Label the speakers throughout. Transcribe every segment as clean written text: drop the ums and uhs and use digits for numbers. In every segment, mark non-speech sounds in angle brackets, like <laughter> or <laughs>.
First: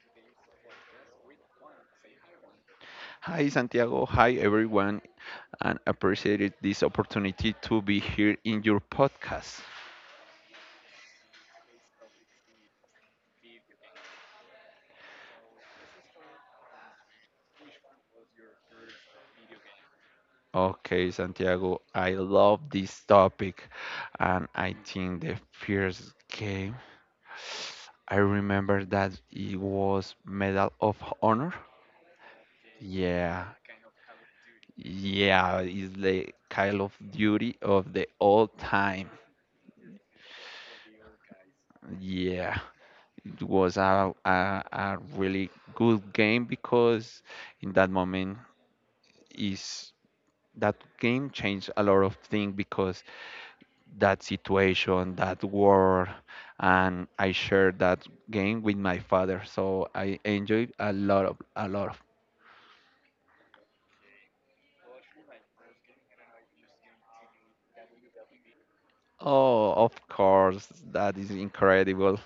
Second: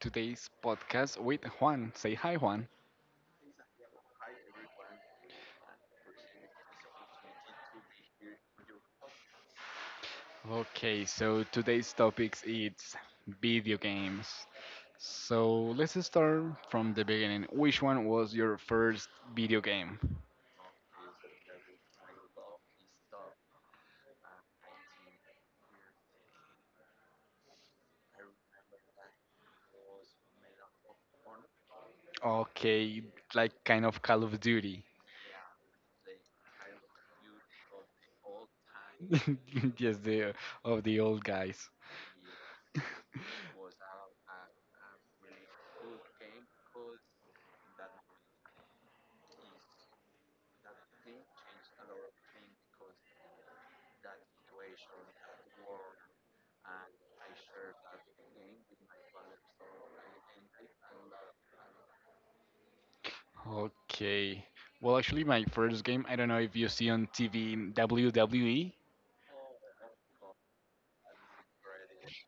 Speaker 1: today's podcast with Juan. Say hi, Juan.
Speaker 2: Hi Santiago, hi everyone, and appreciated this opportunity to be here in your podcast.
Speaker 1: Okay, so today's topics is video games. So let's start from the beginning. Which one was your first video game?
Speaker 2: Okay, Santiago, I love this topic, and I think the first game I remember that it was Medal of Honor.
Speaker 1: Okay,
Speaker 2: Yeah,
Speaker 1: like kind of Call of Duty.
Speaker 2: yeah, it's the Call of Duty of the all time.
Speaker 1: <laughs> Yes, the of the old guys.
Speaker 2: Yeah, it was a really good game because in that moment is that game changed a lot of things because that situation, that war, and I shared that game with my father. So I enjoyed a lot of a lot of.
Speaker 1: Okay. Well, actually, my first game, I don't know if you see on TV WWE.
Speaker 2: Oh, of course, that is incredible.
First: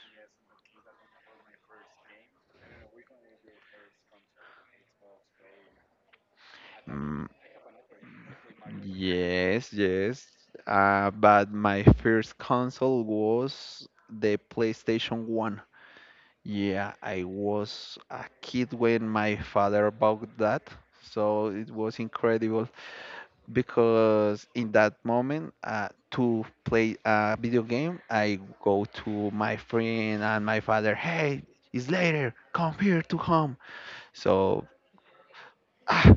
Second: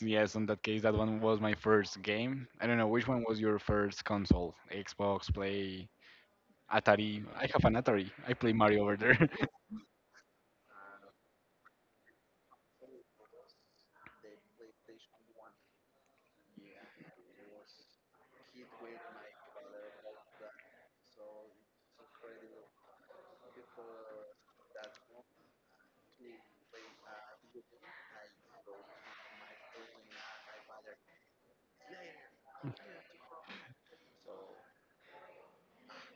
Speaker 1: Yes, in that case, that one was my first game. I don't know which one was your first console. Xbox, Play, Atari.
Speaker 2: Mm,
Speaker 1: I have an Atari. I play Mario over there.
Speaker 2: yes, yes. But my first console was the PlayStation 1. Yeah, I was a kid when my father bought that, so it was incredible. Because in that moment to play a video game, I go to my friend and my father, hey, it's later, come here to home. So ah,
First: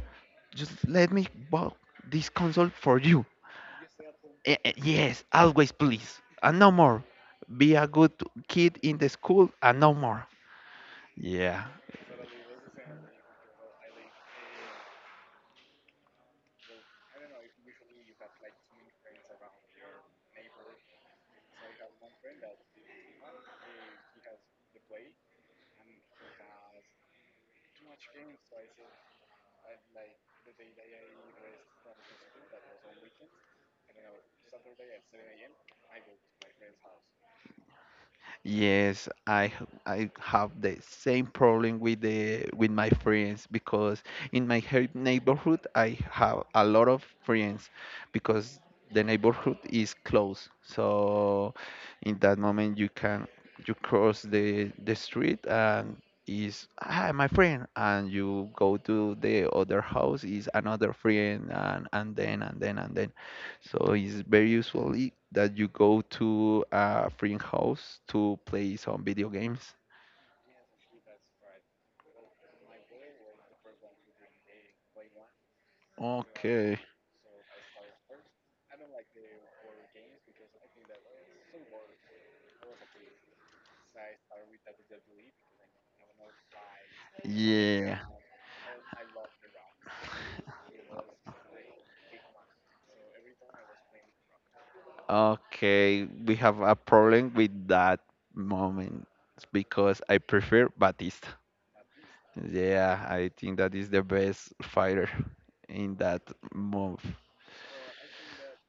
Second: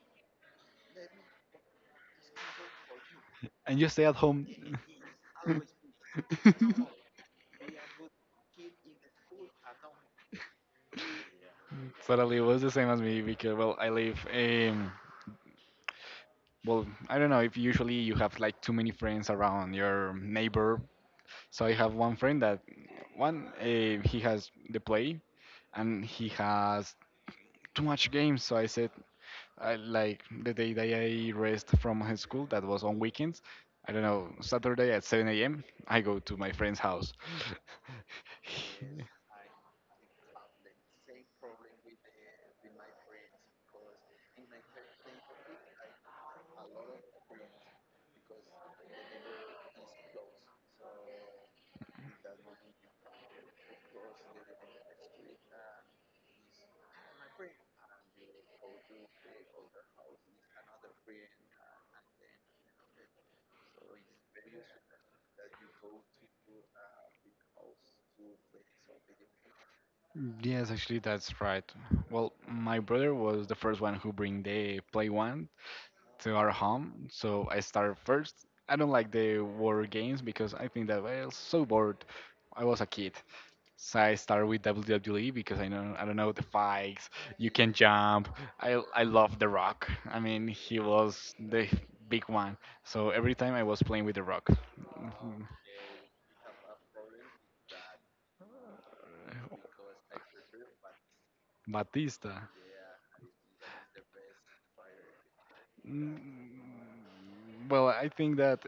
Speaker 2: just let me buy this console for you.
Speaker 1: <laughs> And you stay at home.
Speaker 2: " Yes,
Speaker 1: <laughs>
Speaker 2: always, please, and no more. Be a good kid in the school and no more, yeah.
Speaker 1: Totally, it was the same as me because well, I live. Well, I don't know if usually you have like too many friends around your neighbor. So I have one friend that one he has the play, and he has too much games. So I said, I like the day that I rest from high school. That was on weekends. I don't know. Saturday at 7 a.m. I go to my friend's house. <laughs>
Speaker 2: Yes, I have the same problem with the with my friends because in my neighborhood I have a lot of friends because the neighborhood is close. So in that moment you can, you cross the street and is my friend, and you go to the other house is another friend, and then. So it's very usually that you go to a friend house to play some video games.
Speaker 1: Yes, actually, that's right. Well, my brother was the first one who bring the play one to our
Speaker 2: Okay,
Speaker 1: home, so I start first. I don't like the war games because I think that I was so bored. I was a kid. So I started with WWE because I know I don't know the fights. You can
Speaker 2: yeah,
Speaker 1: jump. I love The Rock. I mean, he was the big one. So every time I was playing with The Rock. Mhm.
Speaker 2: okay. We have a problem with that moment because I prefer Batista.
Speaker 1: Batista.
Speaker 2: Yeah, I think that is the best fighter in
Speaker 1: Mm,
Speaker 2: that move.
Speaker 1: Well, I think that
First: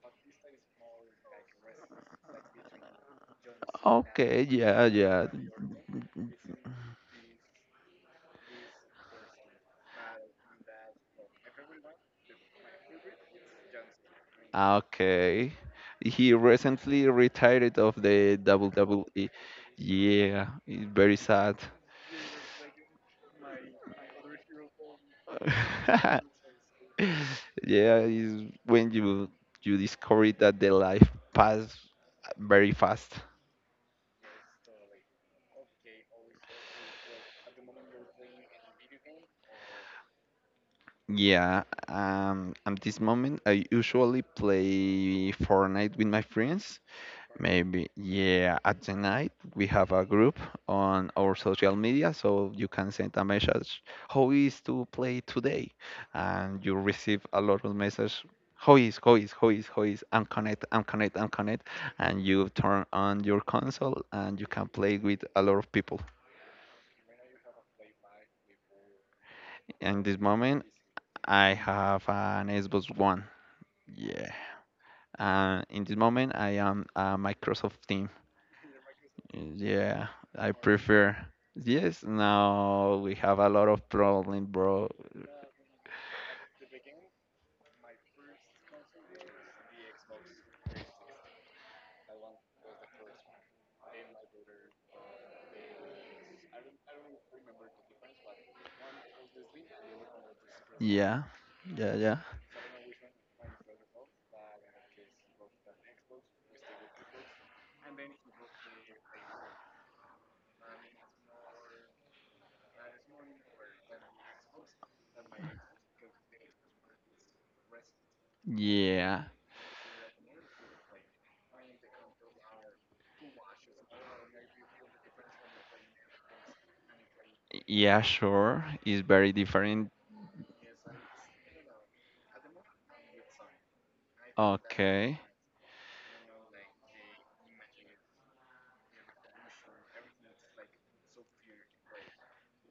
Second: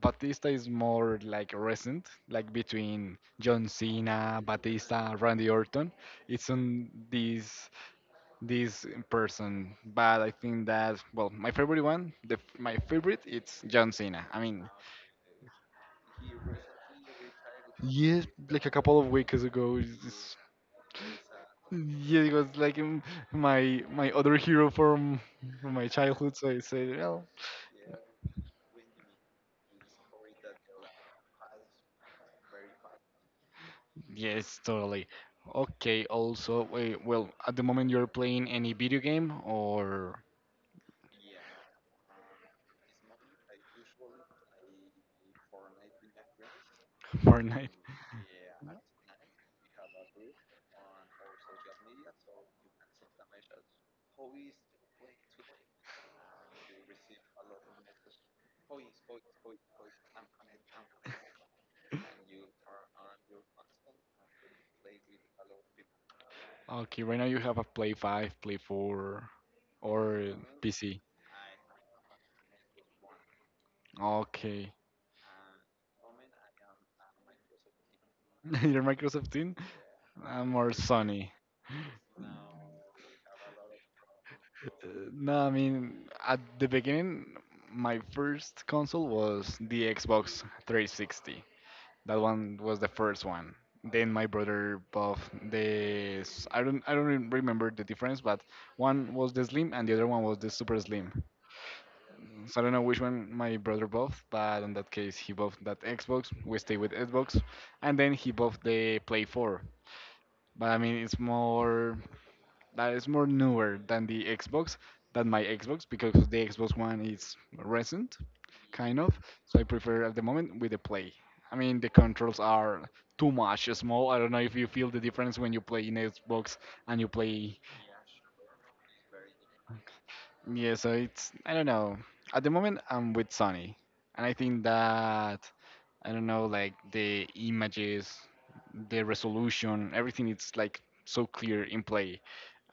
Speaker 1: Batista is more like recent, like between John Cena,
Speaker 2: Okay, yeah,
Speaker 1: Batista,
Speaker 2: yeah.
Speaker 1: Randy Orton. It's on these this person, but I think that well, my favorite one, the my favorite, it's John Cena. I mean,
Speaker 2: Okay. He recently retired of
Speaker 1: yeah,
Speaker 2: the
Speaker 1: like a couple of
Speaker 2: WWE.
Speaker 1: weeks ago,
Speaker 2: Yeah, it's very sad.
Speaker 1: Yeah, it was like my other hero from my childhood. So I
Speaker 2: <laughs>
Speaker 1: said, well,
Speaker 2: Yeah, is when you discover that the life pass very fast.
Speaker 1: yes, totally. Okay. Also, wait, well, at the moment you're playing any video game or
Speaker 2: Yeah, at this moment I usually play Fortnite with my friends.
Speaker 1: <laughs> Fortnite?
Speaker 2: Maybe, yeah, at the night we have a group on our social media, so you can send a message, how is to play today? And you receive a lot of messages, how is, and connect. And you turn on your console and you can play with a lot of people.
Speaker 1: Okay, right now you have a Play Five, Play Four,
Speaker 2: In this
Speaker 1: or
Speaker 2: moment,
Speaker 1: PC.
Speaker 2: I have an Xbox One. Yeah.
Speaker 1: Okay.
Speaker 2: In this moment, I am a Microsoft team.
Speaker 1: <laughs> Your Microsoft Team?
Speaker 2: Yeah,
Speaker 1: I'm
Speaker 2: I
Speaker 1: more
Speaker 2: prefer.
Speaker 1: Sony.
Speaker 2: Yes, now we have a lot of problem, bro.
Speaker 1: No, I mean, at the beginning, my first console was the Xbox 360. That one was the first one. Then my brother bought this. I don't even remember the difference, but one was the slim and the other one was the super slim.
Speaker 2: Yeah, yeah, yeah.
Speaker 1: So I don't know which one my brother bought, but in that case, he bought that Xbox. We stay with Xbox, and then he bought the Play 4. But I mean, it's more that is more newer than the Xbox than my Xbox because the Xbox One is recent, kind of.
Speaker 2: Yeah,
Speaker 1: So I prefer at the moment with the Play. I mean the controls are too much small. I don't know if you feel the difference when you play in Xbox and you play.
Speaker 2: yeah, sure. It's very different.
Speaker 1: Yeah, so it's I don't know. At the moment I'm with Sony, and I think
Speaker 2: Okay.
Speaker 1: that I don't know, like the images, the resolution, everything it's like so clear in play.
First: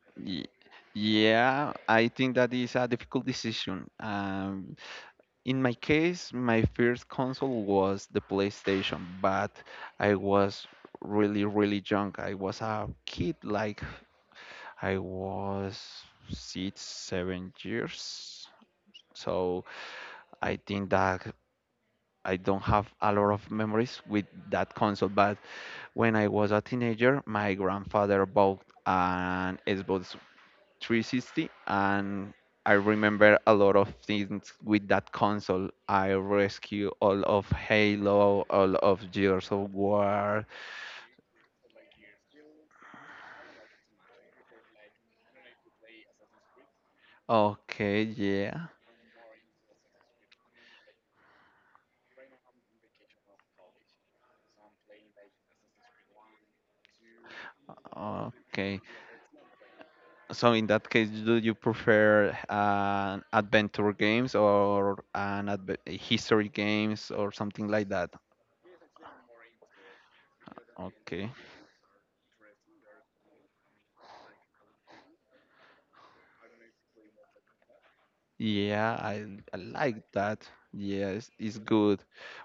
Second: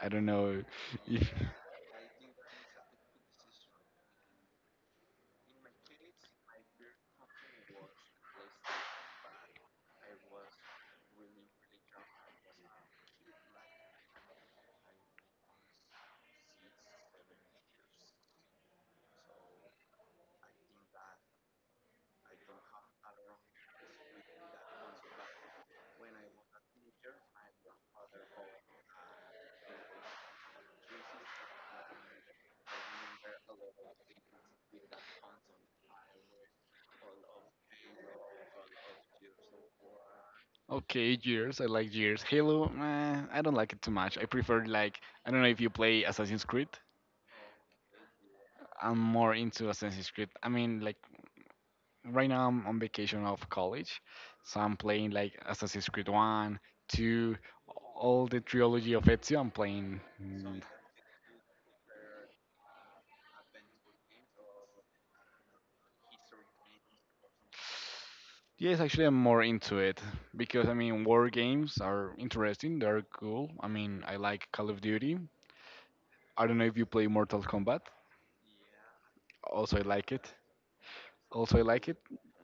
Speaker 1: I don't
Speaker 2: Ye-
Speaker 1: know if
Speaker 2: Yeah, I think that is a difficult decision. In my case, my first console was the PlayStation, but I was really, really young. I was a kid, like I was six, 7 years. So I think that I don't have a lot of memories with that console. But when I was a teenager, my grandfather bought an Xbox 360 and I remember a lot of things with that console. I rescue all of Halo, all of Gears of War.
Speaker 1: Okay, Gears. I like Gears. Halo, I don't like it too much. I prefer like I don't know if you play Assassin's Creed.
Speaker 2: Okay, yeah.
Speaker 1: I'm more into Assassin's Creed. I mean, like right now I'm on vacation of college, so I'm playing like Assassin's Creed One, Two, all the
Speaker 2: Okay.
Speaker 1: trilogy of Ezio. I'm playing.
Speaker 2: So in that case, do you prefer an adventure games or an history games or something like that?
Speaker 1: Yes, actually, I'm more into it because I mean,
Speaker 2: Okay.
Speaker 1: war games are interesting. They're cool. I mean, I like Call of Duty. I don't know if you play Mortal Kombat.
Speaker 2: Yeah, I
Speaker 1: Also, I
Speaker 2: like
Speaker 1: like it.
Speaker 2: that. Yes, it's
Speaker 1: Also, I like it.
Speaker 2: good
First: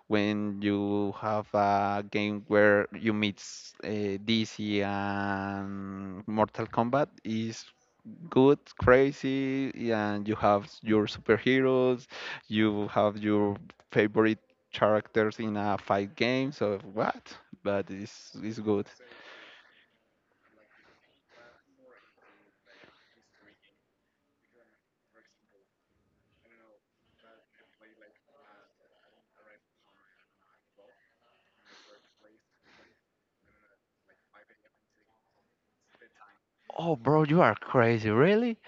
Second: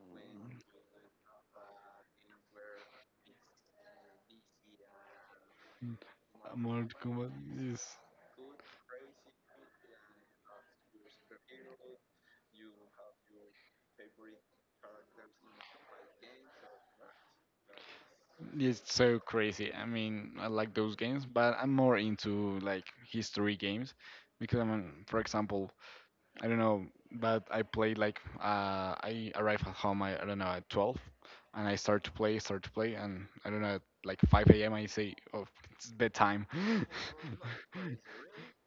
Speaker 2: when you have a game where you meet DC, and Mortal
Speaker 1: Mortal
Speaker 2: Kombat
Speaker 1: Kombat
Speaker 2: is
Speaker 1: is
Speaker 2: good, crazy, and you have your superheroes, you have your favorite characters in a fight game. So what? But it's
Speaker 1: is
Speaker 2: good.
Speaker 1: so crazy. I mean, I like those games, but I'm more into like history games because I mean, for example, I don't know, but I played like I arrive at home. I don't know at 12, and I start to play, and I don't know at like 5 a.m. I say, oh, it's bedtime.
Speaker 2: Oh, bro,
Speaker 1: <laughs>
Speaker 2: you are crazy, really?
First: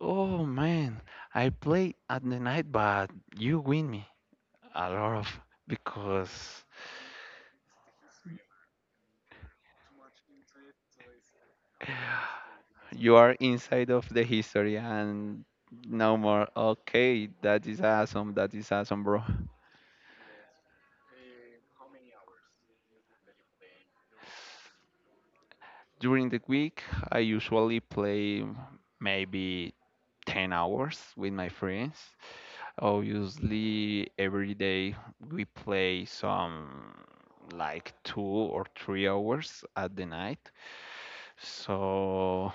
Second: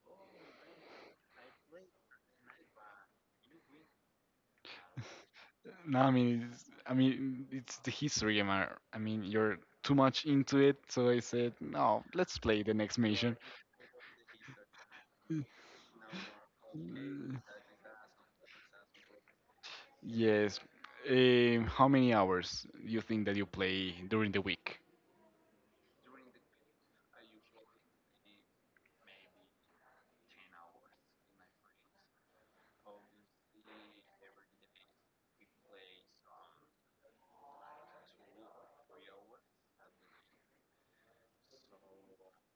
Speaker 2: Oh man, I play at the night, but you win me a lot of
Speaker 1: No,
Speaker 2: because
Speaker 1: I mean, it's the history. Am I? I mean, you're too much into it, so I said, no, let's play the next
Speaker 2: you are
Speaker 1: mission.
Speaker 2: inside of the history and
Speaker 1: Mm,
Speaker 2: no more. Okay, that is awesome. That is awesome, bro.
Speaker 1: yes. How many hours do you think that you play during the week?
Speaker 2: During the week, I usually play maybe 10 hours with my friends. Obviously, every day we play some like 2 or 3 hours at the night. So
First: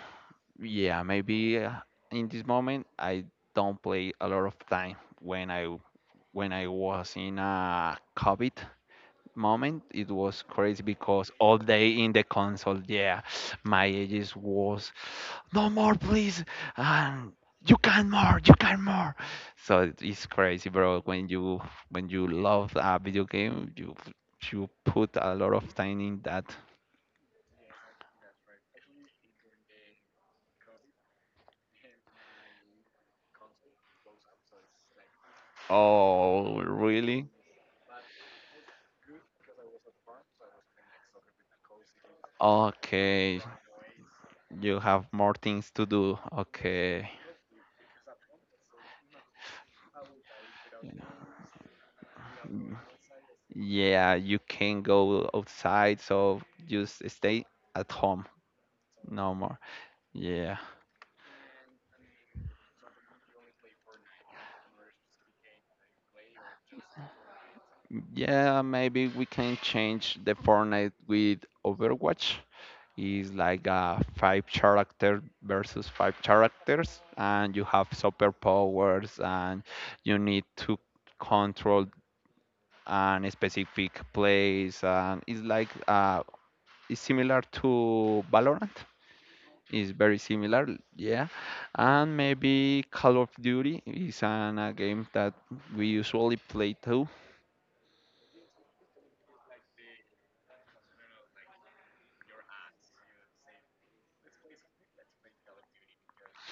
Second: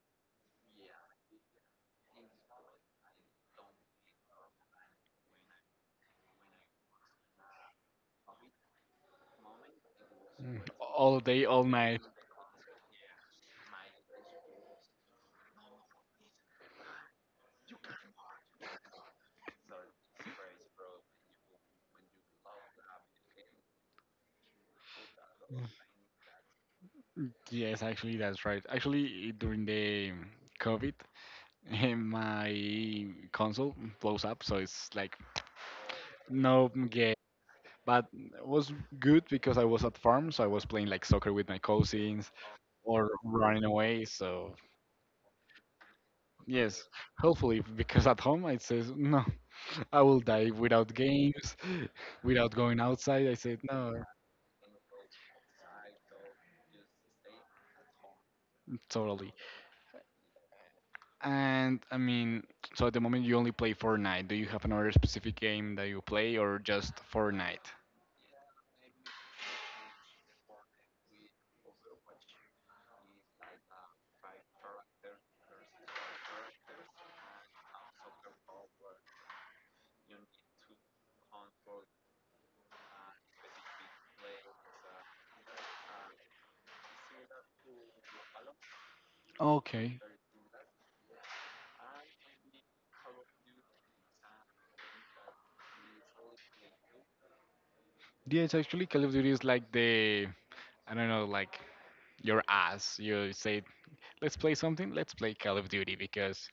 Speaker 2: yeah, maybe in this moment I don't play a lot of time. When I was in a COVID moment, it was
Speaker 1: Mm,
Speaker 2: crazy
Speaker 1: All
Speaker 2: because
Speaker 1: day,
Speaker 2: all
Speaker 1: all
Speaker 2: day
Speaker 1: night.
Speaker 2: in the console, yeah, my ages was no more, please, and you can more, you can more. So it's crazy, bro. When you love a video game, you put a lot of time in that.
Speaker 1: Yes, actually, that's right. Actually, during the COVID, <laughs> my console blows up, so it's like
Speaker 2: Oh,
Speaker 1: no game.
Speaker 2: really?
Speaker 1: But it was good because I was at farm, so I was playing like soccer with my cousins or
Speaker 2: Okay,
Speaker 1: running away. So
Speaker 2: you have more things to do.
Speaker 1: yes,
Speaker 2: Okay.
Speaker 1: hopefully, because at home I says no, <laughs> I will die without games, <laughs> without going outside. I said no,
Speaker 2: Yeah, you can go outside, so just stay at home.
Speaker 1: totally.
Speaker 2: No more. Yeah.
Speaker 1: And I mean, so at the moment you only play Fortnite. Do you have another specific game that you play or just Fortnite?
Speaker 2: Yeah, maybe we can change the Fortnite with Overwatch. Is like a five character versus five characters, and you have superpowers, and you need to control an specific place, and it's like a is similar to Valorant. Is
Speaker 1: Okay.
Speaker 2: very similar, yeah. And maybe Call of Duty is a game that we usually play too.
Speaker 1: Yes, actually, Call of Duty is like the, I don't know, like your ass. You say, let's play something, let's play Call of Duty because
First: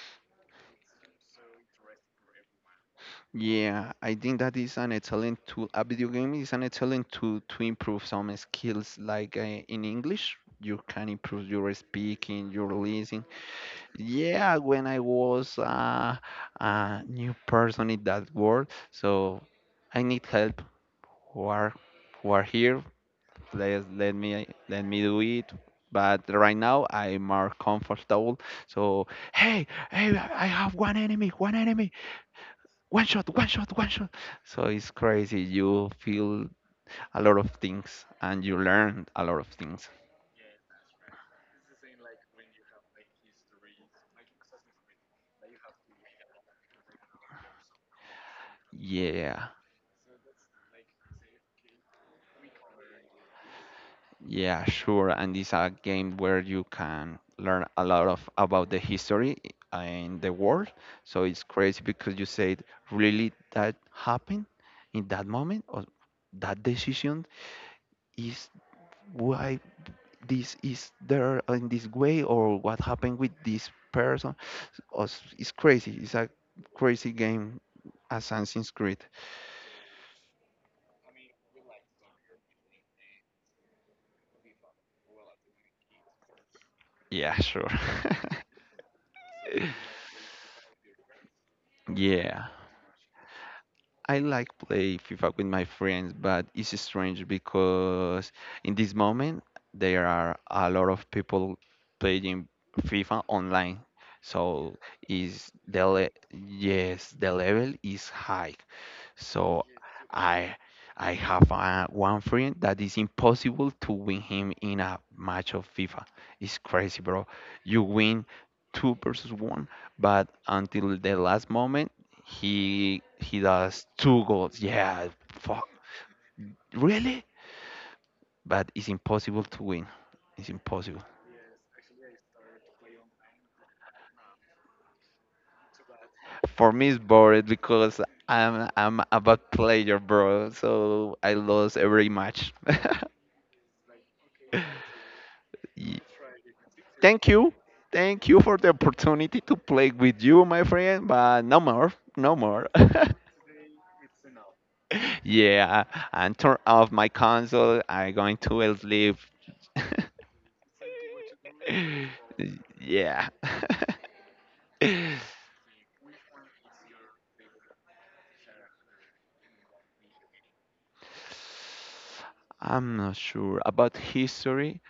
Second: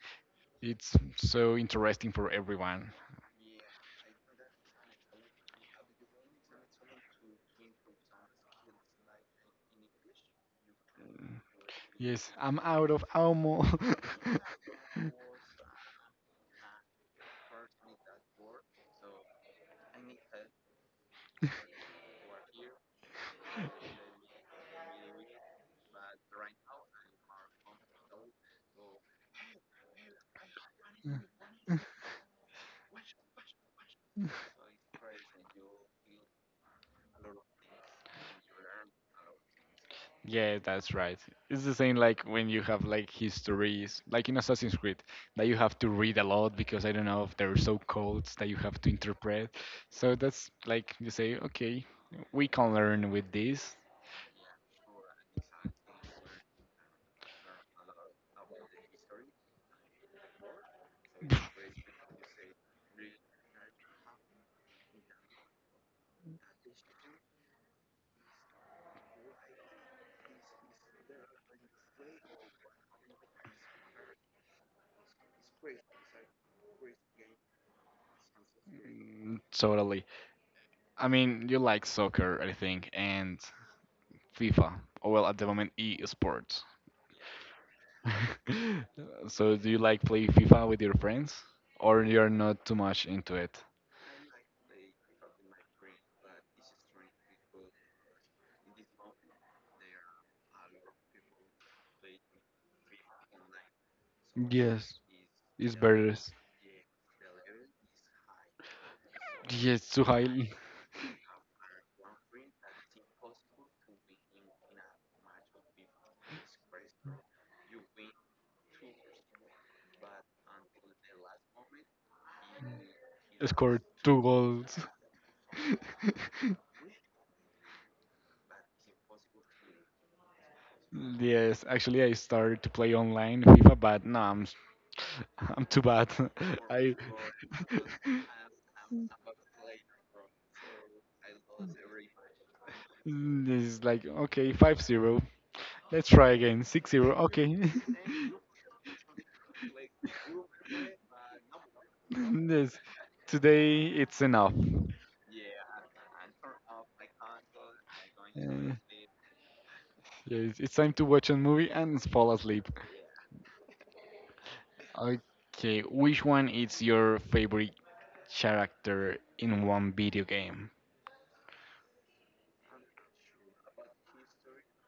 Speaker 1: it's so interesting for everyone.
Speaker 2: Yeah, I think that is an excellent tool. A video game is an excellent tool to improve some skills, like in English. You can improve your
Speaker 1: Yes,
Speaker 2: speaking,
Speaker 1: I'm
Speaker 2: your
Speaker 1: out of
Speaker 2: listening.
Speaker 1: ammo.
Speaker 2: Yeah, when I was a new person in that world, so I need help. Who are who are here? Let me do it. But right now I'm more comfortable. So hey, hey, I have one enemy, one enemy, one shot, one shot, one shot.
Speaker 1: <laughs>
Speaker 2: So it's crazy. You feel a lot of things and you learn a lot of things.
Speaker 1: Yeah, that's right. It's the same like when you have like histories, like in Assassin's Creed, that you have to read a lot because I don't know if there are so codes that you have to
Speaker 2: Yeah,
Speaker 1: interpret. So that's like you say, okay, we can learn with this.
Speaker 2: yeah, sure. And it's a game where you can learn a lot of about the history in the world. So it's crazy because you said, really that happened in that moment or that decision is why this is there in this way or what happened with this person. Oh, it's crazy. It's a crazy game, Assassin's Creed.
Speaker 1: Mm, totally. I mean, you like soccer, I think, and FIFA. Or, well, at the moment, e sports.
Speaker 2: Yeah, sure. <laughs>
Speaker 1: <laughs> So, do you like play FIFA with your friends, or you're
Speaker 2: Yeah,
Speaker 1: not too much into it?
Speaker 2: I like play FIFA with my friends, but it's strange because in this moment there are a lot of people playing FIFA online. So is
Speaker 1: It's
Speaker 2: the le
Speaker 1: better.
Speaker 2: yes, the level is high. So
Speaker 1: Yes, Suhail
Speaker 2: I I have one friend that is impossible to win him in a match of FIFA. It's crazy, bro. You win two versus one, but until the last moment, he
Speaker 1: <laughs> scored
Speaker 2: does two
Speaker 1: two
Speaker 2: goals.
Speaker 1: goals.
Speaker 2: Yeah, fuck,
Speaker 1: <laughs>
Speaker 2: really? But it's impossible to win. It's impossible.
Speaker 1: Yes, actually, I started to play online FIFA, but no, I'm <laughs> I'm too bad.
Speaker 2: For
Speaker 1: <laughs>
Speaker 2: me, it's
Speaker 1: I
Speaker 2: boring because
Speaker 1: <laughs>
Speaker 2: I'm a bad player, bro. So I lost every match. <laughs>
Speaker 1: this is like okay, 5-0.
Speaker 2: Yeah.
Speaker 1: Let's try again. 6-0.
Speaker 2: Thank you.
Speaker 1: Okay. <laughs>
Speaker 2: Thank you for the opportunity to play with you, my friend, but no more. No more. <laughs>
Speaker 1: Yes. Today it's enough.
Speaker 2: yeah, and turn off my console. I'm going to
Speaker 1: Uh,
Speaker 2: sleep. <laughs>
Speaker 1: Yeah, it's time to watch a movie and fall asleep.
Speaker 2: yeah. <laughs>
Speaker 1: Okay, which one is your favorite character in one video game?
Speaker 2: I'm not sure about history.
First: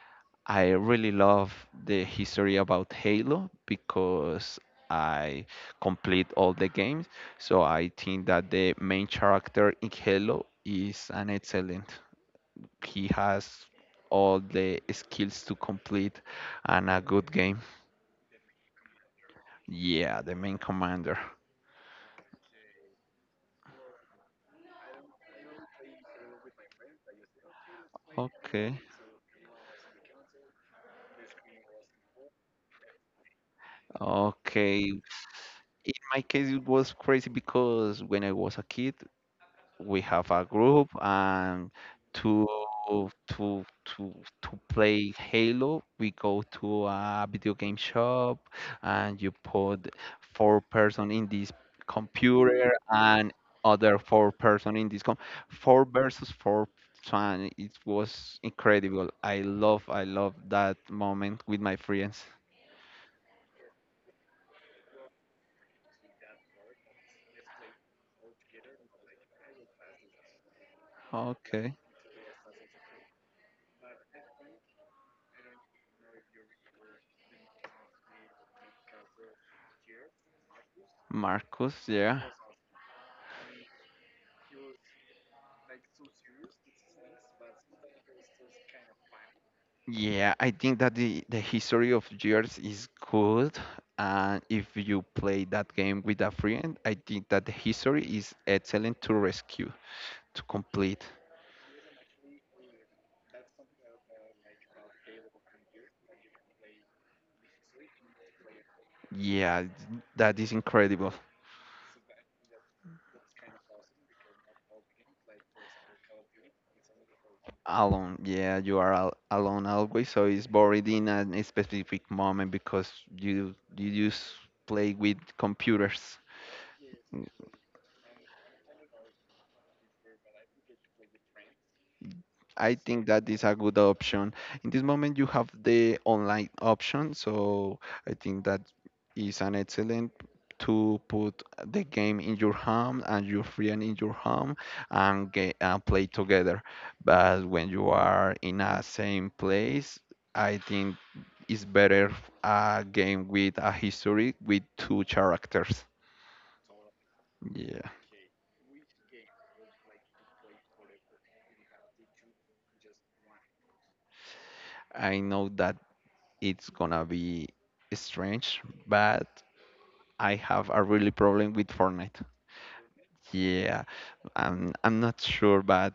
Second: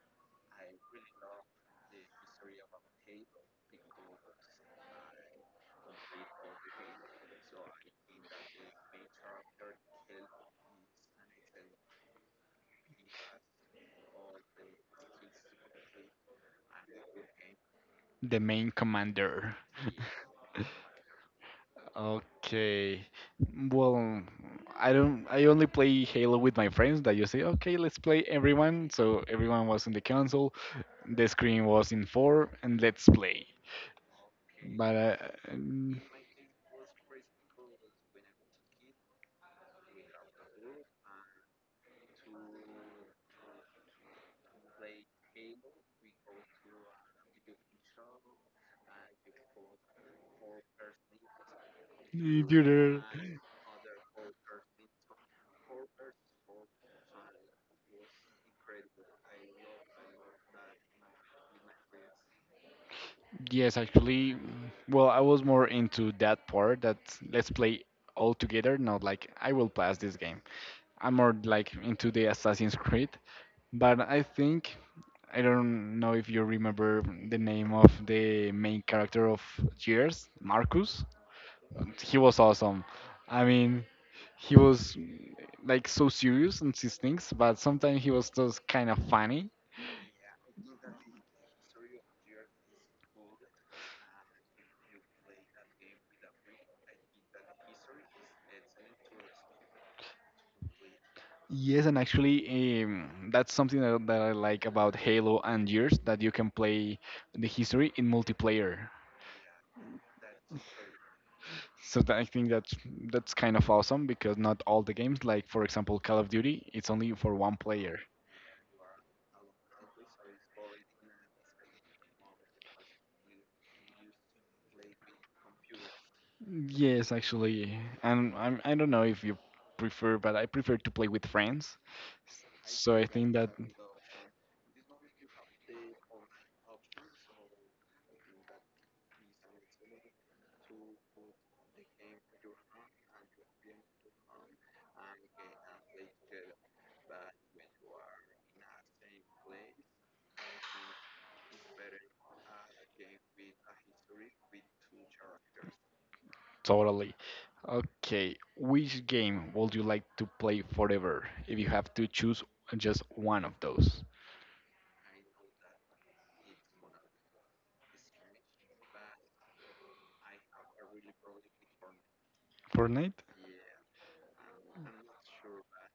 Speaker 2: I really love the history about Halo because I complete all the games. So I think that the main character in Halo is an excellent. He has all the skills to complete and a good game.
Speaker 1: The main commander.
Speaker 2: Yeah, the main commander.
Speaker 1: Okay. Well, I don't. I only play Halo with my friends. That you say, okay, let's play
Speaker 2: Okay.
Speaker 1: everyone. So everyone was in the console. The screen was in four, and let's play.
Speaker 2: Okay.
Speaker 1: But
Speaker 2: In
Speaker 1: mm,
Speaker 2: my case, it was crazy because when I was a kid, we have a group and to to to to play Halo, we go to a video game shop and you put four person in this computer
Speaker 1: computer.
Speaker 2: and other four person in this com, four versus four, and it was incredible. I love that moment with my friends.
Speaker 1: Yes, actually, well, I was more into that part that let's play all together, not like I will pass this game. I'm more like
Speaker 2: Okay.
Speaker 1: into the Assassin's Creed, but I think I don't know if you remember the name of the main character of Gears, Marcus.
Speaker 2: Marcus,
Speaker 1: He
Speaker 2: yeah.
Speaker 1: was awesome. I mean, he was like so serious in his things, but sometimes he was just kind of funny.
Speaker 2: Yeah, I think that the history of years is good. And if you play that game with a friend, I think that the history is excellent to rescue, to complete.
Speaker 1: Yes, and actually, that's something that I like about Halo and Gears that you can play the history in multiplayer.
Speaker 2: Yeah, that is incredible.
Speaker 1: So that, I think that's kind of awesome because not all the games, like for example Call of Duty, it's only for one player.
Speaker 2: Alone, yeah, you are al alone always, so it's boring in a specific moment because you just play with computers.
Speaker 1: Yes, actually, and I don't know if you prefer, but I prefer to play with friends.
Speaker 2: I
Speaker 1: So I
Speaker 2: think that
Speaker 1: think
Speaker 2: is
Speaker 1: that
Speaker 2: a good option. In this moment, you have the online option, so I think that is an excellent to put the game in your home and your friend in your home and get, and play together. But when you are in a same place, I think it's better a game with a history with two characters.
Speaker 1: totally.
Speaker 2: Yeah,
Speaker 1: Okay, which game would you like to play forever if you have to choose just one of those?
Speaker 2: I know that it's gonna be strange, but I have a really problem with Fortnite.
Speaker 1: Fortnite,
Speaker 2: Yeah, I'm not sure, but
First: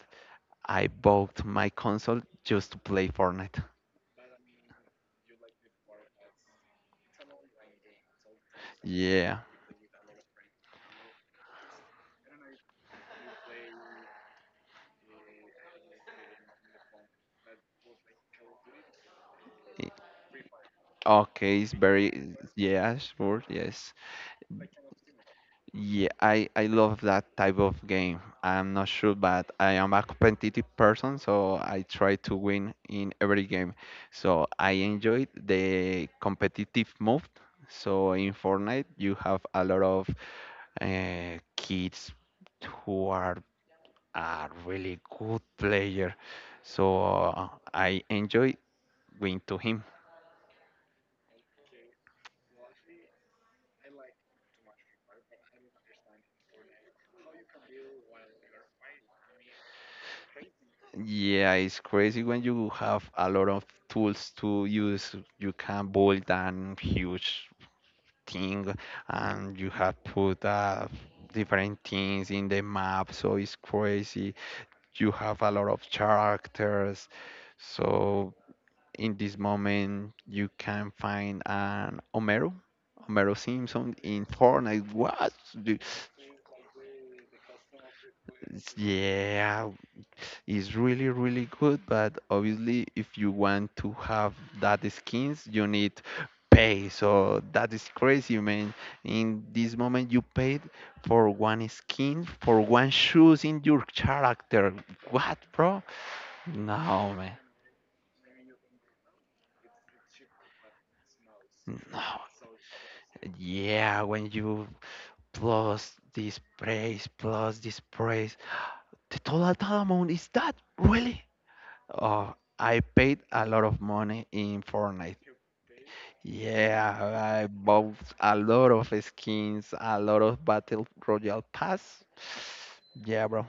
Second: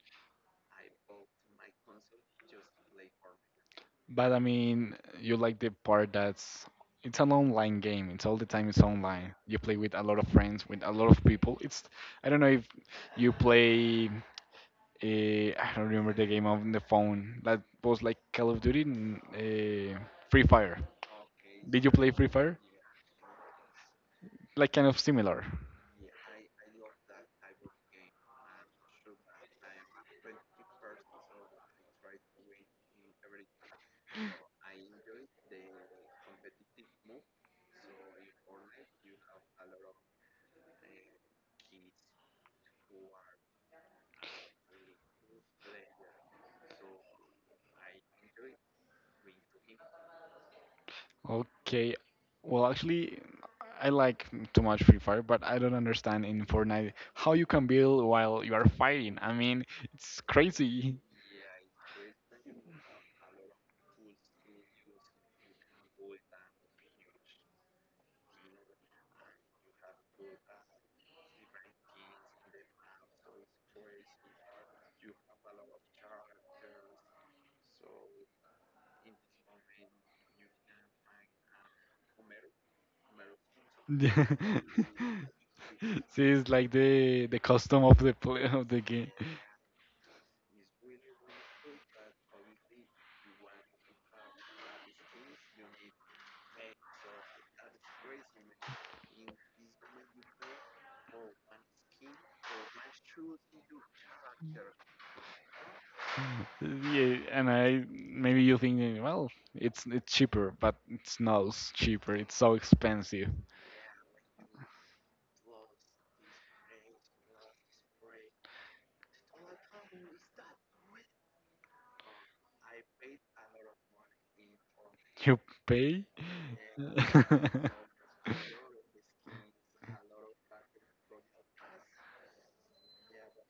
Speaker 2: I bought my console just to play Fortnite.
Speaker 1: but I mean, you like the part that's it's an online game. It's all the time it's online.
Speaker 2: Yeah.
Speaker 1: You play with a lot of friends, with a lot of people. It's I don't know if you play. Uh, I don't remember the game on the phone that was like Call of Duty, and,
Speaker 2: i-
Speaker 1: Free Fire.
Speaker 2: Okay, it's
Speaker 1: Did you play Free
Speaker 2: very
Speaker 1: Fire?
Speaker 2: yeah, sure, yes.
Speaker 1: Like kind of similar.
Speaker 2: Yeah, I love that type of game. I'm not sure, but I am a competitive person, so I try to win in every game. So I enjoyed the competitive mode. So in Fortnite, you have a lot of kids who are a really good player. So uh, I enjoy going to him.
Speaker 1: Okay. Well, actually, I like too much Free Fire, but I don't understand in Fortnite how you can build while you are fighting. I mean, it's crazy.
Speaker 2: Yeah, it's crazy when you have a lot of tools to use. You can build an huge thing, and you have put different things in the map, so it's crazy. You have a lot of characters, so in this moment you can find an Homero, Homero Simpson in
Speaker 1: <laughs>
Speaker 2: Fortnite. What? The-
Speaker 1: See, it's like the custom of the play of the game.
Speaker 2: Yeah, it's really really good, but obviously if you want to have that skins, you need pay. So that is crazy, man. In this moment, you paid for one skin, for one shoes in your character. What, bro? No,
Speaker 1: Yeah,
Speaker 2: man.
Speaker 1: and I maybe you think, well, it's cheaper, but it's not cheaper.
Speaker 2: No.
Speaker 1: It's so expensive.
Speaker 2: Yeah, when you plus this price, the total amount is that really? Oh, I paid a lot of money in Fortnite.
Speaker 1: You pay.
Speaker 2: Yeah, I bought a lot of skins, a lot
Speaker 1: <laughs>
Speaker 2: of Battle Royale Pass. Yeah, bro.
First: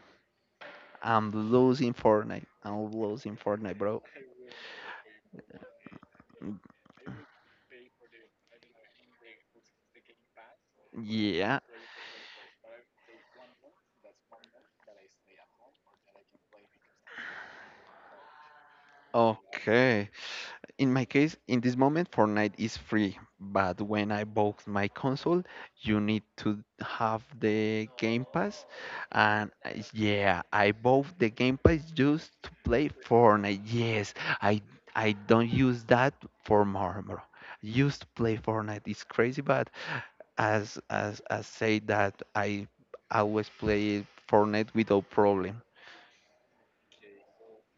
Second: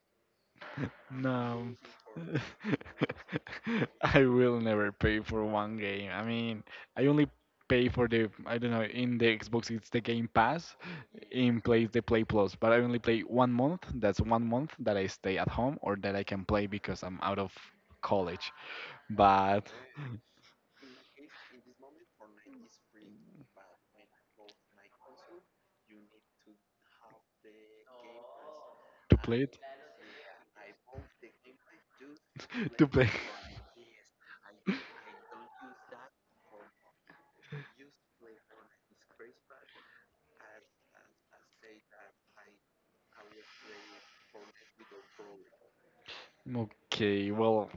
Speaker 2: I'm
Speaker 1: No.
Speaker 2: losing Fortnite. I'm losing Fortnite, bro.
Speaker 1: <laughs> I will never pay for one game. I mean, I only pay for the, I don't know, in the Xbox it's the Game Pass,
Speaker 2: Yeah,
Speaker 1: in place the Play Plus, but I only play one month. That's one month that I stay at home or that I can play because I'm out of college. But
Speaker 2: okay. In my case, in this moment, Fortnite is free, but when I bought my console, you need to have the Game Pass.
Speaker 1: to play it,
Speaker 2: Yeah, I bought the Game Pass just to
Speaker 1: <laughs> to
Speaker 2: play
Speaker 1: play.
Speaker 2: Fortnite. Yes, I I don't use that for Marmor. Used to play Fortnite. It's crazy, but as say that I always play Fortnite without problem.
Speaker 1: Okay, well,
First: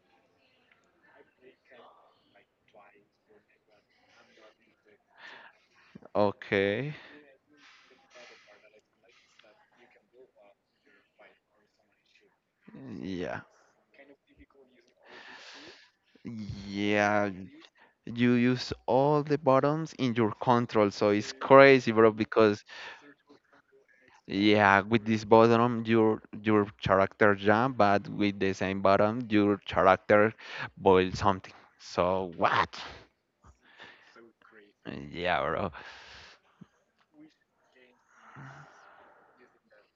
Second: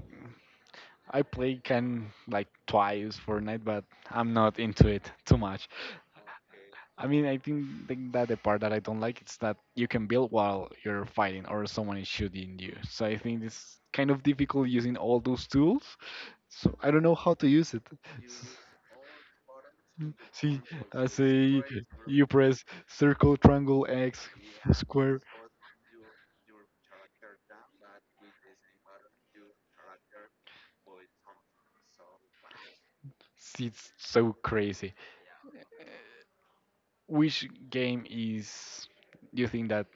Speaker 1: I play can like twice Fortnite, but I'm not into it too much.
Speaker 2: Okay.
Speaker 1: I mean, I think that the part that I don't like is that you can build while you're fighting or someone is shooting you. So I
Speaker 2: Yeah.
Speaker 1: think it's kind of difficult using all those tools. So I don't know
Speaker 2: Yeah,
Speaker 1: how to use it. <laughs>
Speaker 2: you
Speaker 1: S-
Speaker 2: use all the buttons in your
Speaker 1: See,
Speaker 2: control,
Speaker 1: I
Speaker 2: so it's
Speaker 1: say
Speaker 2: crazy, bro,
Speaker 1: you
Speaker 2: because
Speaker 1: press circle, triangle, X,
Speaker 2: yeah, with
Speaker 1: square.
Speaker 2: this button your character jump, but with the same button your character boil something. So what?
Speaker 1: See, it's so crazy.
Speaker 2: Yeah, bro.
Speaker 1: Which game is you think that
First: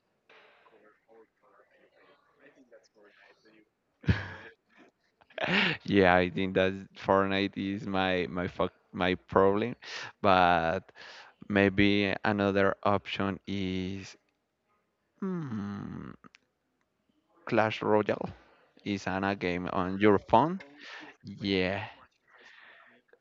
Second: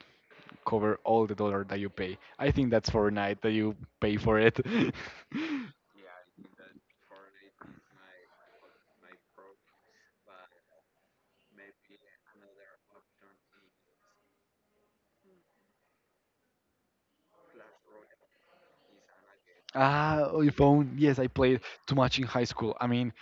Speaker 1: cover all the dollar that you pay? I think that's Fortnite that you pay for it. <laughs>
Speaker 2: Yeah, I think that Fortnite is my my fuck my problem. But maybe another option is hmm, Clash Royale. Is an a game on your
Speaker 1: Ah, oh, your
Speaker 2: phone.
Speaker 1: phone. Yes, I played
Speaker 2: Yeah,
Speaker 1: too much in high school. I mean,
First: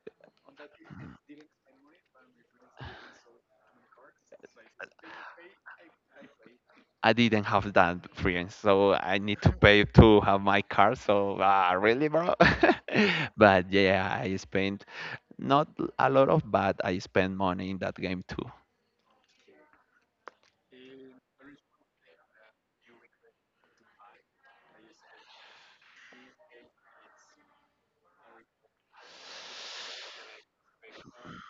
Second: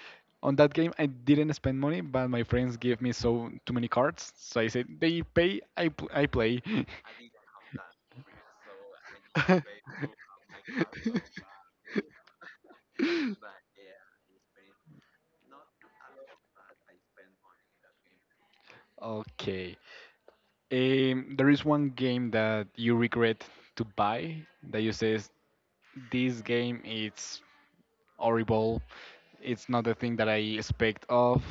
Speaker 1: on that game, I didn't spend money, but my friends gave me so too many cards. So I said, they pay, I play.
Speaker 2: I didn't have that friends, so I need to pay
Speaker 1: <laughs>
Speaker 2: to have my car. So ah, really, bro. <laughs> But yeah, I spent not a lot of, but I spent money in that game too.
Speaker 1: Okay. There is one game that you regret to buy that you says this game it's horrible. It's not the thing that I expect of,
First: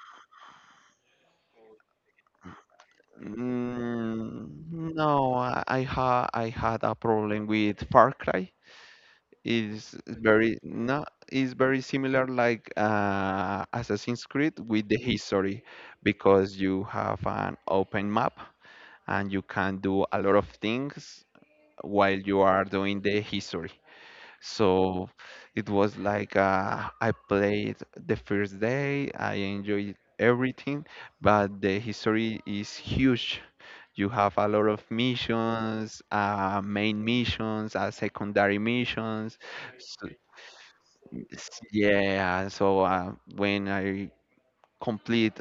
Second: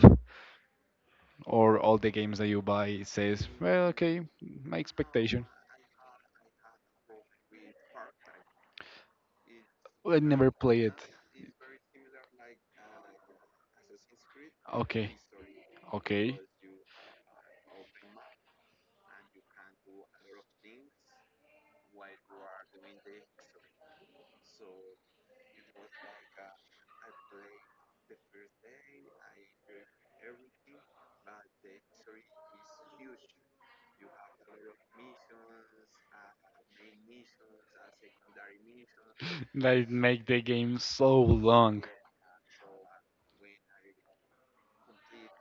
Speaker 1: or all the games that you buy says, well, okay, my
Speaker 2: No,
Speaker 1: expectation.
Speaker 2: I had a problem with Far Cry. It's
Speaker 1: I never
Speaker 2: very
Speaker 1: play it.
Speaker 2: no, it's very similar like Assassin's Creed, with the
Speaker 1: Okay,
Speaker 2: history,
Speaker 1: okay.
Speaker 2: because you have an open map and you can do a lot of things while you are doing the history. So it was like I played the first day, I enjoyed everything, but the history is huge. You have a lot of missions, main missions, secondary missions.
Speaker 1: Like
Speaker 2: So,
Speaker 1: make the game so long,
Speaker 2: yeah, so when I complete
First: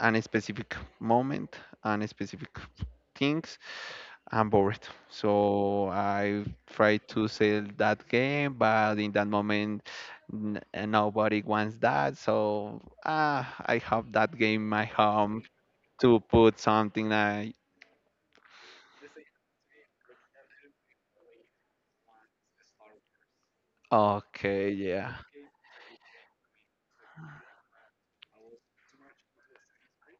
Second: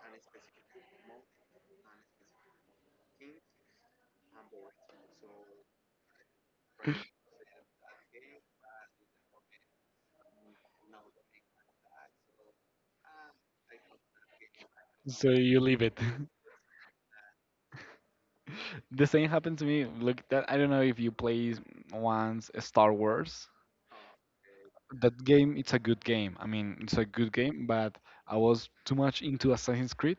Speaker 2: an specific moment, an specific things, I'm bored. So I tried to sell that game, but in that moment, n- nobody wants that. So I have that game in my
Speaker 1: so
Speaker 2: home
Speaker 1: you leave it. <laughs>
Speaker 2: to put something like,
Speaker 1: The same happened to me. Look, that I don't know if you play once Star Wars.
Speaker 2: okay, yeah.
Speaker 1: That game, it's a good game. I mean, it's a good game, but I was too much into Assassin's Creed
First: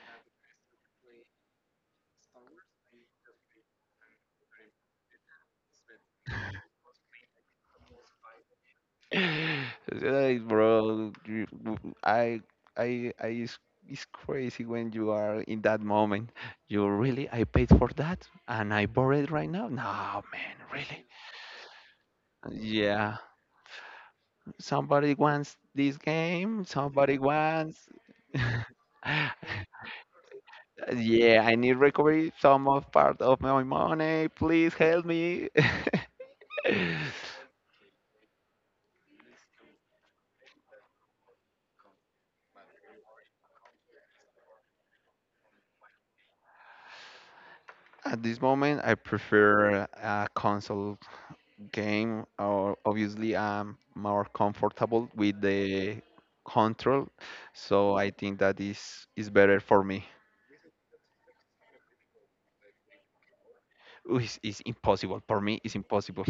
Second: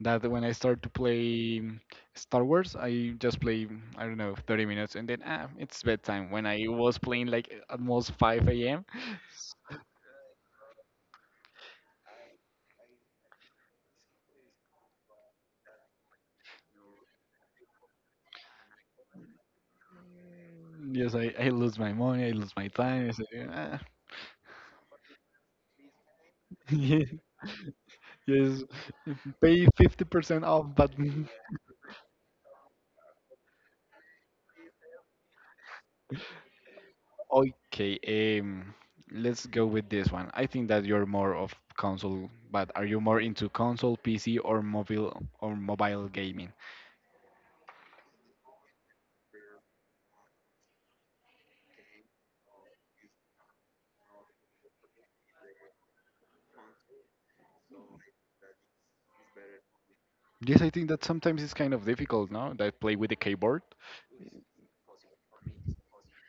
Speaker 1: that when I started to play Star Wars, I just play I don't know 30 minutes, and then it's bedtime. When I was playing like almost 5 a.m.,
Speaker 2: <sighs> <laughs> Like, bro, I, I, it's, it's crazy when you are in that moment. You really, I paid for that and I borrowed right now? No, man, really?
Speaker 1: yes, I lose my money, I lose my time. I
Speaker 2: Yeah.
Speaker 1: say, "Ah,"
Speaker 2: Somebody wants this game,
Speaker 1: <laughs> yeah,
Speaker 2: somebody wants.
Speaker 1: yes,
Speaker 2: <laughs>
Speaker 1: pay 50% off, but
Speaker 2: Yeah, I
Speaker 1: <laughs>
Speaker 2: need recovery some of part of my money. Please help me. <laughs>
Speaker 1: okay, let's go with this one. I think that you're more of console, but are you more into console, PC, or mobile gaming?
Speaker 2: At this moment, I prefer a console game, or obviously, I'm more comfortable with the control, so I think that is better for me.
Speaker 1: Yes, I think that sometimes it's kind of difficult, no? That play with the keyboard.
Speaker 2: Ooh, it's impossible for me. It's impossible.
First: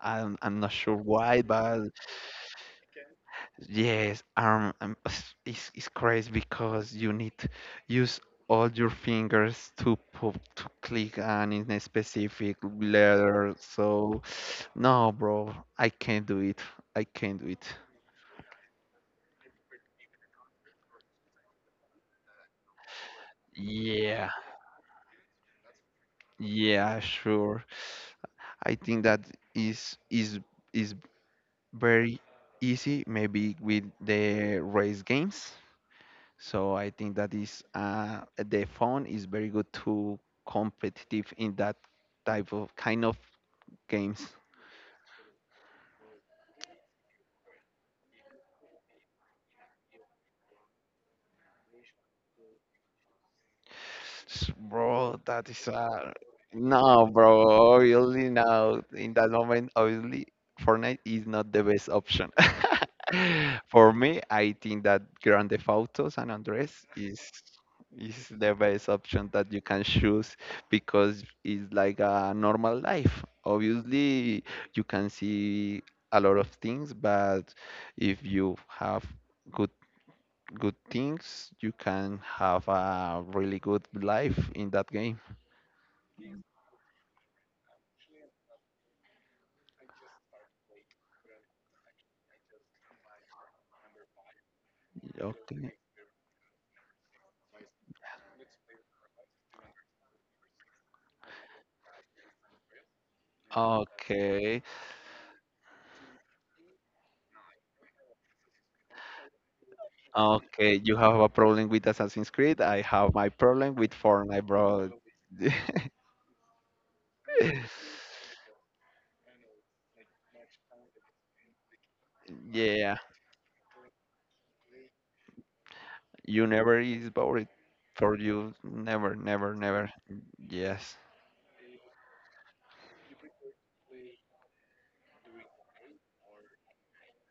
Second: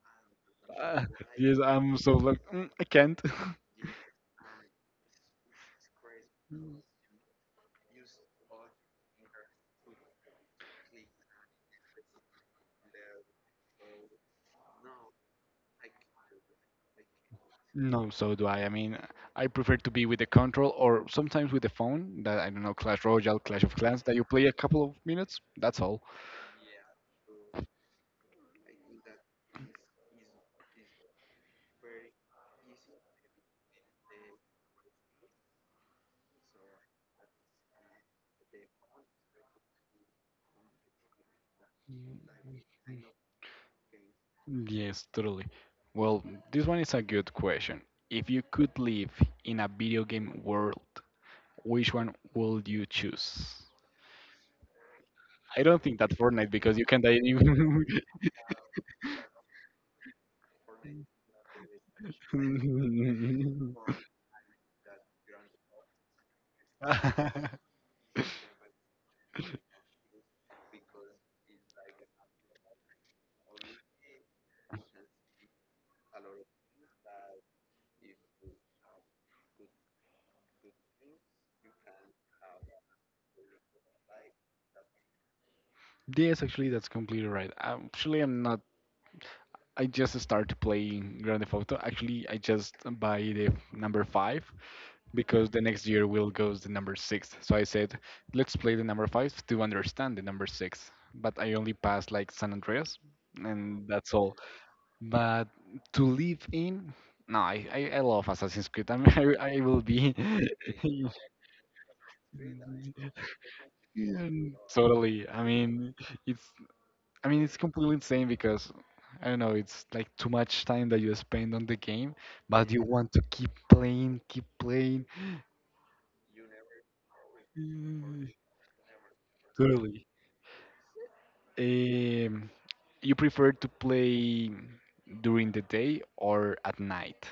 Speaker 2: I'm not sure
Speaker 1: Uh,
Speaker 2: why,
Speaker 1: yes,
Speaker 2: but
Speaker 1: I'm so like, I can't. <laughs>
Speaker 2: yes, arm <sighs> is crazy because you need to use all your fingers to to click on in a specific letter. So, <sighs> no, bro, I can't do it. I can't do it.
Speaker 1: No, so do I. I mean, I prefer to be with the control or sometimes with the phone. That I don't know, Clash Royale, Clash of Clans, that you
Speaker 2: Yeah,
Speaker 1: play a couple of minutes. That's all.
Speaker 2: yeah, sure. I think that is is is very easy, maybe with the race games. So I think that is the phone is very good to competitive in that
Speaker 1: Mm,
Speaker 2: type of kind of games.
Speaker 1: yes, totally. Well, this one is a good question. If you could live in a video game world, which one would you choose?
Speaker 2: Bro, that
Speaker 1: I
Speaker 2: is
Speaker 1: don't think
Speaker 2: a
Speaker 1: that's Fortnite because you can
Speaker 2: no,
Speaker 1: die.
Speaker 2: bro.
Speaker 1: You-
Speaker 2: Obviously, now in that moment, obviously, Fortnite is not the best option. <laughs> For
Speaker 1: <laughs>
Speaker 2: me, I think that Grand Theft Auto San Andres
Speaker 1: <laughs>
Speaker 2: is the best option that you can choose because it's like a normal life. Obviously, you can see a lot of things, but if you have good good things, you can have a really good life in that game.
Speaker 1: yes, actually, that's completely right. Actually, I'm not I just started playing Grand Theft Auto. Actually, I just buy the number five because the
Speaker 2: Okay.
Speaker 1: next year will goes the number six. So I said, let's play the number five to understand the number six. But I only passed like San Andreas, and that's all.
Speaker 2: Okay,
Speaker 1: But to live in, no, I love Assassin's Creed. I mean, <laughs> I will be
Speaker 2: okay. You have a
Speaker 1: <laughs>
Speaker 2: problem with Assassin's Creed. I have my problem with
Speaker 1: yeah,
Speaker 2: Fortnite, bro.
Speaker 1: totally.
Speaker 2: <laughs>
Speaker 1: It's I mean, it's completely insane because I don't know, it's like too much time that you spend on the game, but you
Speaker 2: Yeah,
Speaker 1: want to keep playing, keep playing.
Speaker 2: you never is bored. For
Speaker 1: Mm.
Speaker 2: you, never, never, never.
Speaker 1: Totally.
Speaker 2: Yes.
Speaker 1: Um, you prefer to play during the day or at night?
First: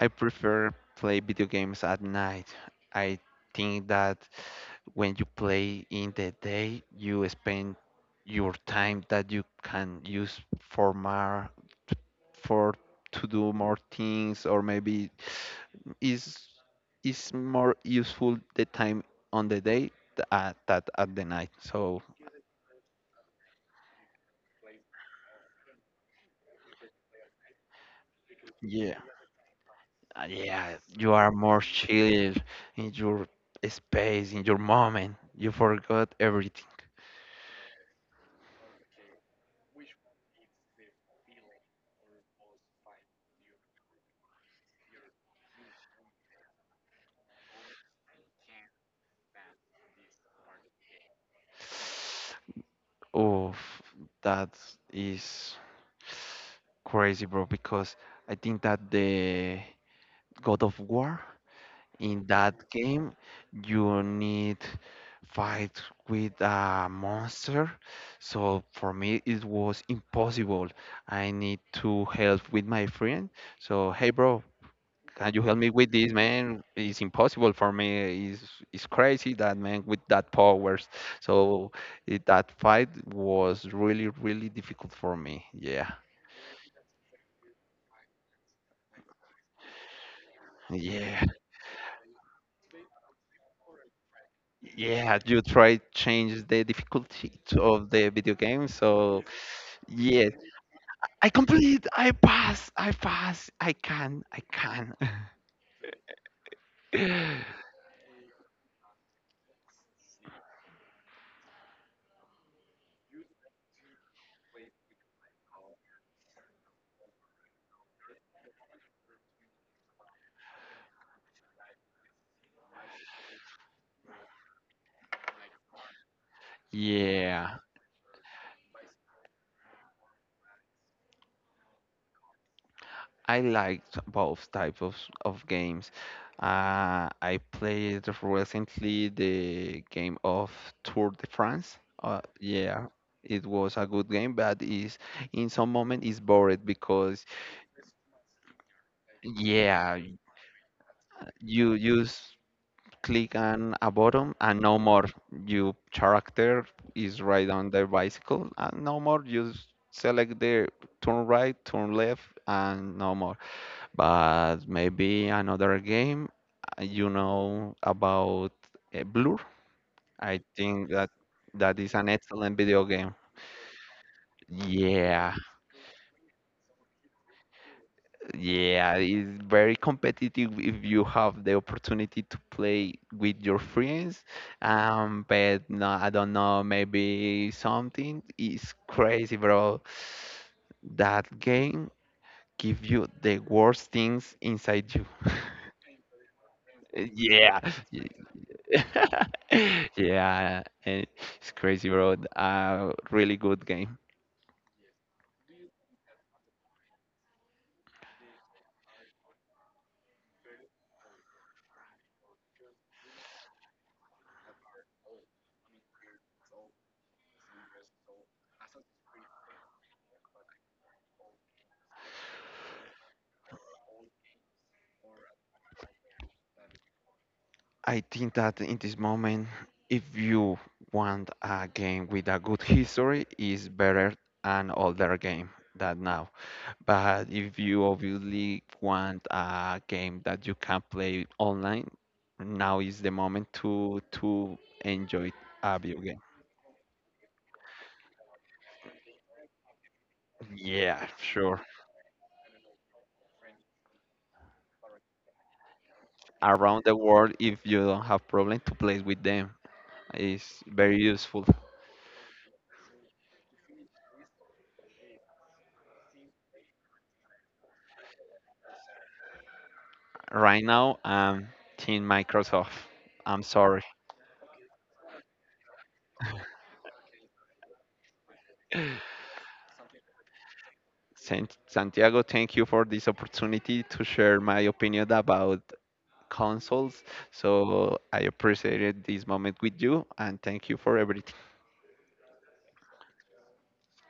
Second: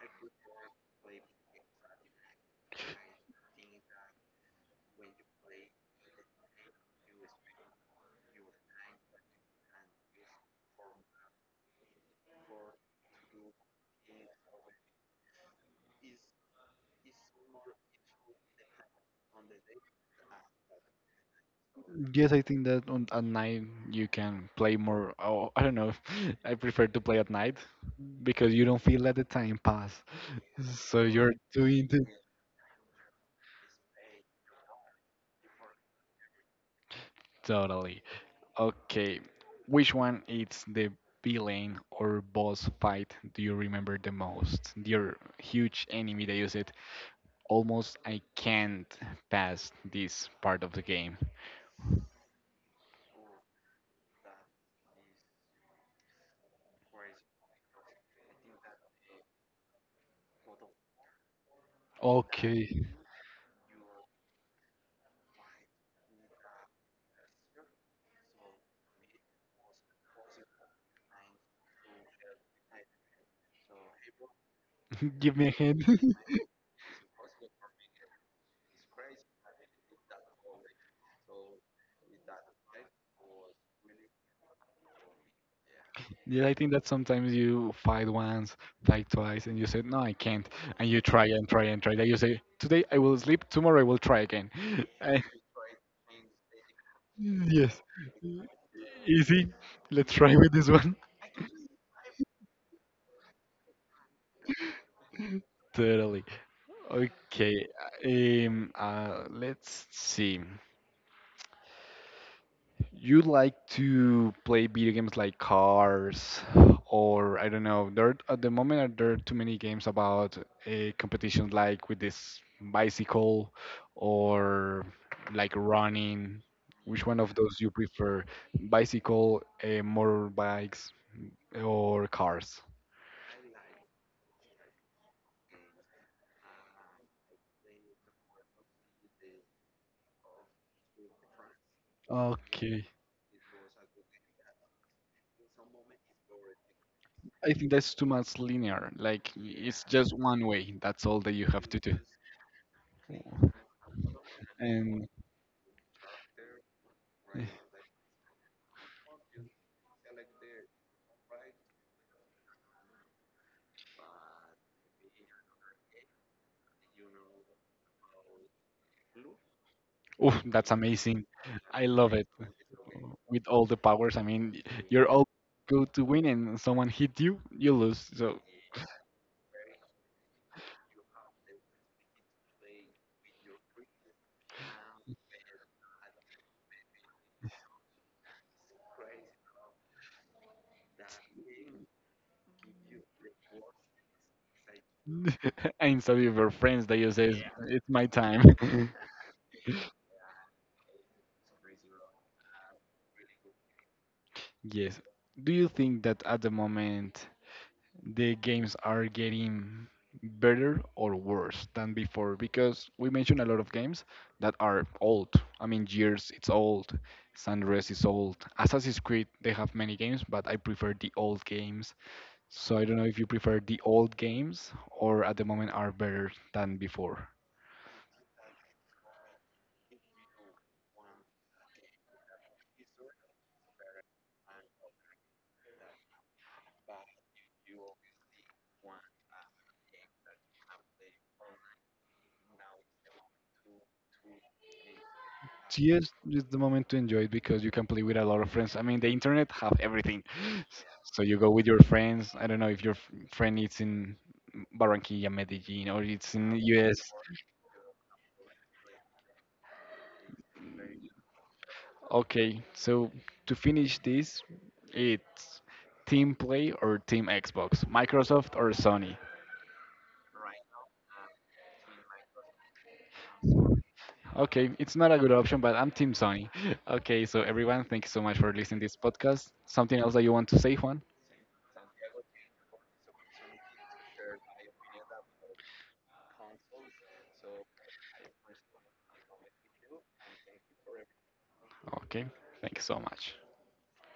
Speaker 2: I prefer play video games at night. I think that when you play in the day, you spend your time that you can use for more for to do more things or maybe is is more useful the time on the day that at the night. So
Speaker 1: Yes, I think that on at night you can play more. Oh, I don't know. <laughs> I prefer to play at night because you don't
Speaker 2: yeah.
Speaker 1: feel that the time pass.
Speaker 2: Yeah,
Speaker 1: So
Speaker 2: you are
Speaker 1: you're
Speaker 2: more
Speaker 1: doing the
Speaker 2: chill in your space, in your moment. You forgot everything.
Speaker 1: totally. Okay, which one is the villain or boss fight do you remember the most? Your huge enemy that you said, almost I can't pass this part of the game. <laughs>
Speaker 2: Oh, that is crazy, bro, because I think that the God of War in
Speaker 1: Okay.
Speaker 2: that game, you need fight with a monster. So for me, it was impossible. I need to help with my friend. So, hey, bro, can
Speaker 1: Give
Speaker 2: you
Speaker 1: me a
Speaker 2: help me
Speaker 1: hint.
Speaker 2: with this man, it's impossible for me. It's crazy, that man with that powers. So it, that fight was really really difficult for me. Yeah,
Speaker 1: <laughs> yeah, I think that sometimes you fight once, fight twice, and you said, no, I can't. And you
Speaker 2: yeah,
Speaker 1: try and try and try. Then you say, today I will sleep, tomorrow I will try again. <laughs>
Speaker 2: yeah,
Speaker 1: Eh,
Speaker 2: you try change the difficulty
Speaker 1: yes.
Speaker 2: of the video game. So
Speaker 1: Easy. Let's
Speaker 2: yes,
Speaker 1: try with this one.
Speaker 2: I pass, I pass, I can, I can.
Speaker 1: <laughs> Totally. Okay,
Speaker 2: <laughs>
Speaker 1: let's see. You like to play video games like Cars, or I don't know. There at the moment are there too many games about a competition like with this bicycle, or like running. Which one of
Speaker 2: Yeah,
Speaker 1: those you prefer? Bicycle, motorbikes, or cars?
Speaker 2: I liked both types of games. I played recently the game of Tour de France. Yeah,
Speaker 1: Okay.
Speaker 2: it was a good game, but is in some moment is bored because
Speaker 1: I think that's too much linear. Like it's
Speaker 2: yeah,
Speaker 1: just one way. That's all that you have
Speaker 2: you
Speaker 1: to do.
Speaker 2: you s- click on a button and no more.
Speaker 1: And
Speaker 2: Your character is right on the bicycle and no more. You select the turn right, turn left, and no more. But maybe another game you know about Blur. I
Speaker 1: oh, that's
Speaker 2: think that
Speaker 1: amazing.
Speaker 2: that
Speaker 1: I
Speaker 2: is an
Speaker 1: love it.
Speaker 2: excellent video game.
Speaker 1: With all the powers, I mean, you're all
Speaker 2: Yeah,
Speaker 1: go to win, and someone hit you, you lose. So,
Speaker 2: yeah, it's very competitive if you have the opportunity to play with your friends. But no, I don't know, maybe something is crazy, bro. That game give you the worst things inside you. <laughs>
Speaker 1: <laughs> and some of your friends that you say
Speaker 2: Yeah,
Speaker 1: it's my time. <laughs>
Speaker 2: <laughs> yeah, and it's crazy, bro. A really good game.
Speaker 1: Yes. Do you think that at the moment the games are getting better or worse than before? Because we mentioned a lot of games that are old. I mean, Gears it's old, Sunrise is old, Assassin's Creed they have many games, but I prefer the old games. So I don't know if you prefer the old games or at the moment are better than before.
Speaker 2: I think that in this moment, if you want a game with a good history, is better an older game than now. But if you obviously want a game that you can play online, now is the moment to enjoy a video
Speaker 1: CS
Speaker 2: game.
Speaker 1: is the moment to enjoy it because you can play with a lot of friends. I mean, the internet have everything. S-
Speaker 2: Yeah,
Speaker 1: So you go
Speaker 2: sure.
Speaker 1: with your friends. I don't know if your friend is in Barranquilla, Medellin, or it's in
Speaker 2: Around the
Speaker 1: US.
Speaker 2: world, if you don't have problem to play with them. It's very useful.
Speaker 1: Okay, so to finish this, it's Team Play or Team Xbox, Microsoft or Sony.
Speaker 2: Right now, I'm Team Microsoft. I'm sorry.
Speaker 1: Okay, it's not a good option, but I'm Team Sony. <laughs> Okay, so everyone, thank you so much for listening to this podcast. Something else that you want to say, Juan?
Speaker 2: Santiago, thank you for this opportunity to share my opinion about consoles. So I appreciated this moment with you and thank you for everything.
Speaker 1: Okay, thank you so much.